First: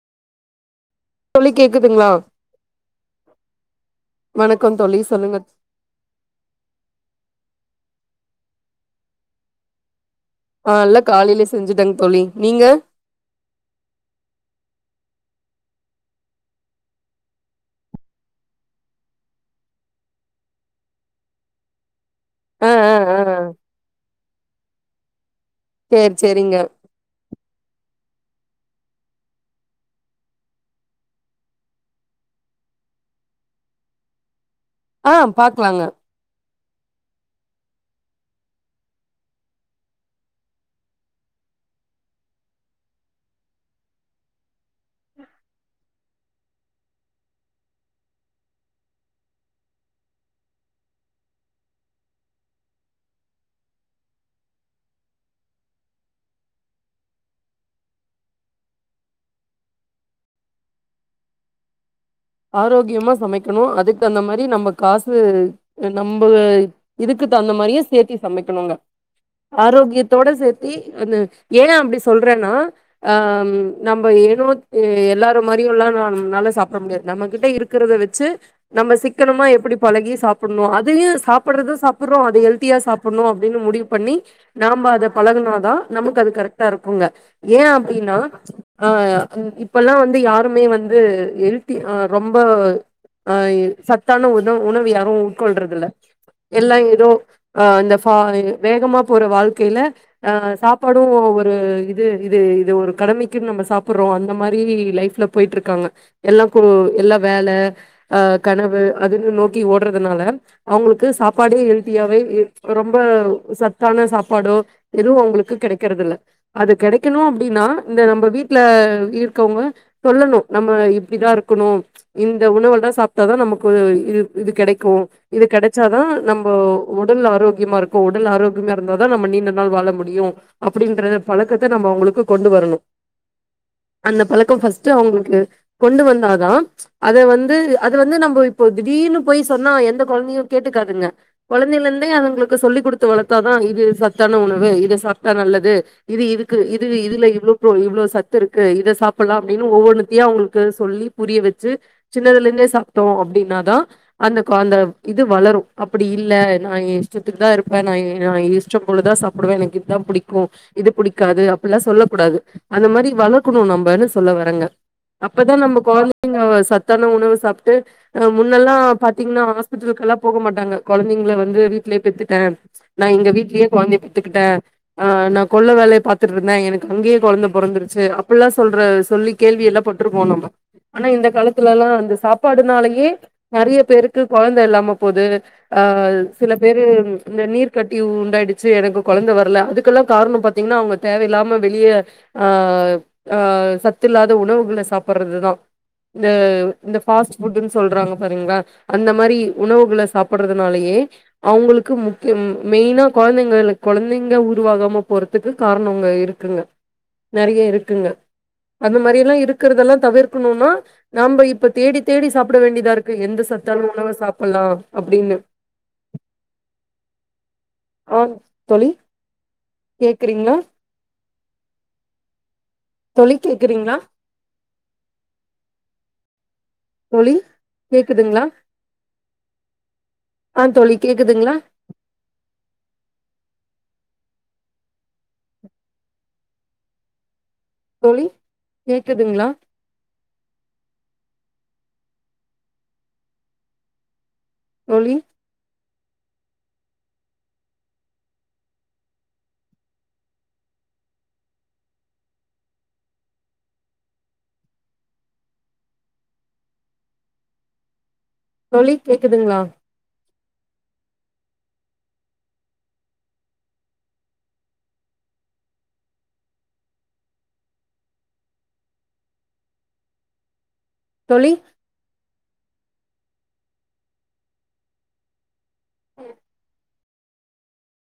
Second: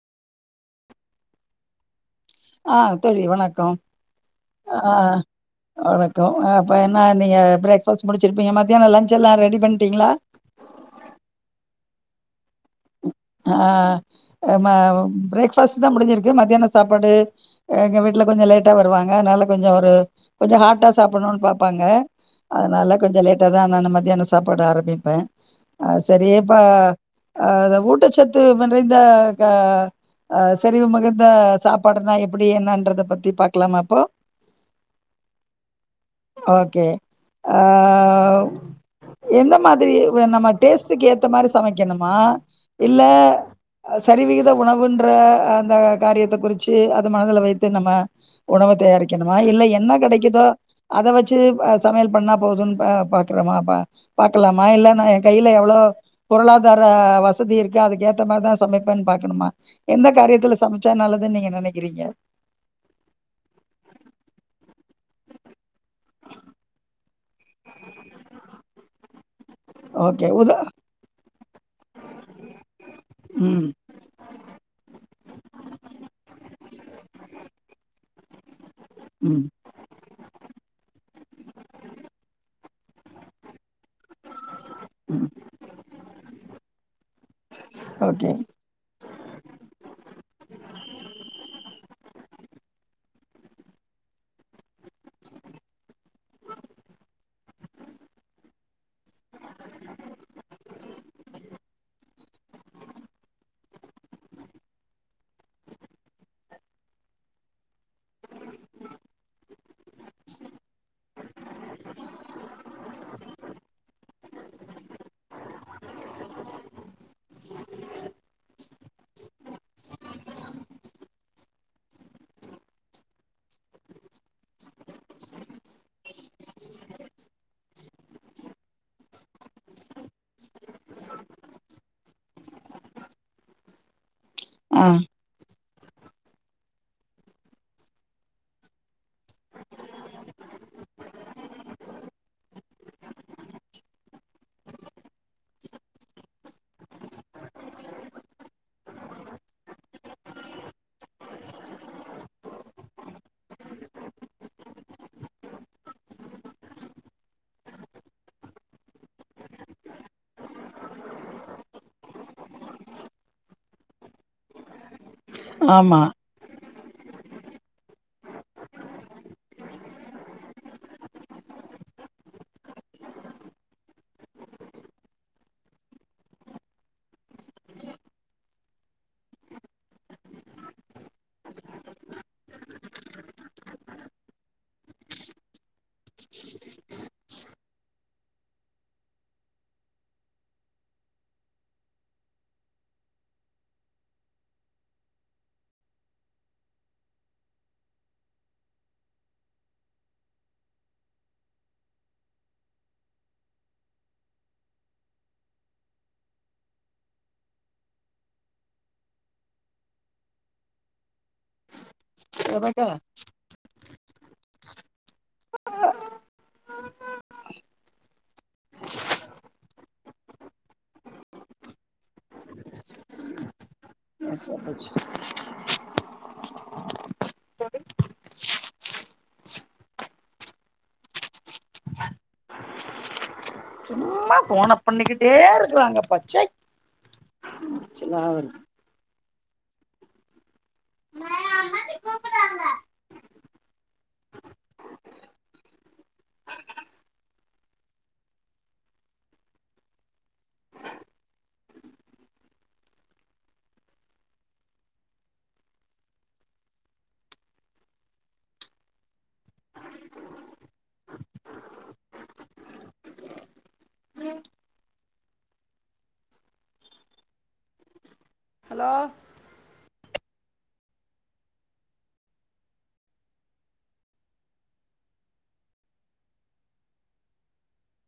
தோழி கேக்குதுங்களா ஆ தோழி வணக்கம் வணக்கம் ஆ தோழி சொல்லுங்க வணக்கம் அப்போ என்ன நீங்க பிரேக்ஃபாஸ்ட் முடிச்சிருப்பீங்க மத்தியானோ லஞ்ச்செல்லா ரெடி பண்ணிட்டிங்களா ஆ நல்ல காலையிலயே செஞ்சுட்டேங் தோழி நீங்க ஆ நம்ம பிரேக்ஃபாஸ்ட் தா முடிஞ்சிருக்கு மத்தியானோ சாப்பாடு எங்க வீட்ல கொஞ்சோ லேட்டா வருவாங்க அதனால கொஞ்சோ ஒரு கொஞ்ச ஹாட்டா சாப்பணூன்னு பாப்பாங்க ஆ அதனால ஆ கொஞ்ச ஆ லேட்டா தா நானு மதியானோ சாப்பாட ஆரம்பிப்ப அ சேரி சரி இப்பா சேரிங்க அ ஊட்டச்சத்து நிறைந்த கா அ செரி உமக்கிட்ட சாப்பாடுனா எப்டி என்னன்றத பத்தி பாக்கலாமா ப்போ ஆ பாக்குலாங்க ஓகே ஆ எந்த மாதிரி வெ நம்ம டேஸ்ட்டுக்கு ஏத்த மாரி சமைக்கணுமா இல்ல ஆ சரிவித உணவுன்ற அந்த காரியத்த குறிச்சு அது மனதல வைத்து நம்ம உணவ தயாரிக்கணுமா இல்ல என்ன கெடைக்குதோ அத வச்சு வ சமையல் பண்ணா போதுன்னு ப பாக்குறோமாபா பாக்கலாமா இல்லன்னா எ கைல எவ்ளோ பொருளாதார வச வசதி இருக்கு அதுக் ஏத்த மார்தா சமைப்பேன் பாக்கணுமா எந்த காரியத்துல சமைச்சா நல்லதுன் நீங்க நெனைக்கிறீங்க ஆரோக்கியமா சமைக்கணோ அதுக்கு தகுந்த மாரி நம்ம காசு நம்புள் இதுக்கு தகுந்த மாரியே சேத்தி சமைக்கணுங்க ஓகே ஆரோக்கியத்தோட உத சேத்தி அந்த ஏ அப்டி சொல்றேன்னா ஆ ம் நம்ம ஏரு ஏ எல்லாரு மாரியு எல்லா நல்லா சாப்ட முடியாது நம்மகிட்ட இருக்கிறத வச்சு நம்ம சிக்கனமா ம் எப்புடி பழகி சாப்புட்ணோ அதையே சாப்புடுறத சாப்புட்றோ அது ஹெல்தியா சாப் பண்ணுவொ அப்டின்னு முடிவு பண்ணி நாம்ப அத ம் பழகுனாதா நமக்கு அது கரெக்டா இருக்குங்க ஏ அப்டின்னா ஓகே ஆ இப்பெல்லா வந்து யாருமே வந்து ஹெல் த்தி அ ரொம்ப அ சத்தான உணவு உணவு யாரு உட்கொள்றதுல்ல எல்லாம் ஏதோ அ இந்த ஃபா வேகமா போற வாழ்க்கையில அ சாப்பாடு ஒரு இது இது இது ஒரு கடமைக்குன்னு நம்ம சாப்புட்றோ அந்த மாரி லைஃப்ல போயிட்ருக்காங்க எல்லா கூ எல்லா வேல அ கனவு அதுன்னு நோக்கி ஓடுறதுனால அவுங்களுக்கு சாப்பாடே ஹெல்த்தியாவே ஏ ரொம்ப சத்தான சாப்பாடோ எதுவு ஒங்களுக்கு கெடைக்கெறது இல்ல அது கெடைக்கணோ அப்டீன்னா இந்த நம்ம வீட்ல இருக்கவுங்க சொல்லணோ நம்ம இப்டி தா இருக்கணு இந்த உணவு தா சாப்ட்டாதா நமக்கு ஒரு இது இது கெடைக்கு இது கெடச்சாதா நம்ம உடல் ஆரோக்கியமா இருக்கு உடல் ஆரோக்கியமா இருந்தாதா நம்ம நீண்ட நாள் வாழ முடியு அப்டின்றத பழக்கத்த நம்ம அவங்களுக்கு கொண்டு வரணு அந்த பழக் க்கு ஆ பர்ஸ்ட்டு அவுங்குளுக்கு கொண்டு வந்தாதா அத வந்து அத வந்து நம்போ இப்போ திடீர்னு போய் சொன்னா எந்த கொழந்தையு கேட்டுக்காதுங்க கொழந்தையில இருந்தே அவங்களுக்கு சொல்லிக் குடுத்து வளத்தாதா இது சத்தான உணவு இது சாப்டா நல்லது இது இதுக்கு இது இதுல இவ்ளோ போ இவ்ளோ சத்து இருக்கு இத சாப்புலா அப்டின்னு ஒவ்வொன்னுத்தையு அவங்களுக் க்கு சொல்லி புரிய வெச்சு சின்னதுல இருந்தே சாப்ட்டோ அப்டீன்னாதா அந்த கொழந்த இது வளரு அப்டி இல்ல நா எ இஷ்டத்துக்கு தா இருப்பே நா எ நா இஷ்ட போல தா சாப் சாப்டுவே எனக்கு இதுதா பிடிக்கோ இது புடிக்காது அப்புட்லா சொல்ல கூடாது அந்த மாரி வளர்க்கணும் நம்ம என்ன சொல்ல வரங்க அப்பதா நம்ம ஆமா கொழந்தைங்க சத்தான உணவு சாப்ட்டு அ முன்னெல்லா பாத்தீங்கன்னா ஹாஸ்பிட்டலுக்கெல்லா போக மாட்டாங்க கொழந்தைங்கள வந்து வீட்லயே பெத்துட்டே நா எங்க வீட்லயே கொழந்தைய பெத்துக்கிட்டே அ நா கொல்ல வேலய பாத்துட்டு இருந்தே எனக்கு அங்கயே கொழந்த பொறந்துருச்சு அப்புட்லா சொல்ற சொல்லி கேள்வி எல்லா பட் ட்ருப்போ நம்ம ஆனா இந்த காலத்துலல்லா அந்த சாப்பாடுனாலயே நறைய பேருக்கு கொழந்த இல்லாம போது அஹ் சில பேரு இந்த நீர் கட்டி உண்டாயிடுச்சு எனக்கு குழந்த வரல அதுக்கெல்லாம் காரணம் பாத்தீங்கன்னா அவங்க தேவையில்லாம வெளிய அ அ சத்து இல்லாத உணவுகள சாப்படுறதுதா இந்த இந்த ஃபாஸ்ட் ஃபுட்ன்னு சொல்றாங்க பாரிங்ளா அந்த மாரி உணவுகள சாப்படுறதுனாலயே அவங்களுக்கு முக்கியம் மெயினா கொழந்தைங்களு கொழந்தைங்க உருவாகாம போறதுக்கு காரணங்க இருக் குங்க நெறைய இருக்குங்க அந்த மாரி எல்லா இருக் க்கிறதல்லா தவிர்கணுனா நாம இப்ப தேடி தேடி சாப்ட ரெபேக்கா வேண்டியதா இருக்கு எந்த சத் த்தா உணவ சாப்டலா அப்டின்னு ஆ தோழி கேக்குறீங்ளா தோழி கேக்குறீங்ளா நா சமைச்சு தோழி கேக்குதுங்ளா ஆ தோழி கேக்குதுங்ளா சும்மா ஃபோன பண்ணிக்கிட்டே இருக்கறாங்கப்பா ச்சை எரிச்சலா தோழி வருது கேக்குதுங்ளா ஆ அம்மாச்சி கூப்பிடுறாங்க தோழி தோழி கேக்குதுங்ளா ஹலோ தோழி ஓ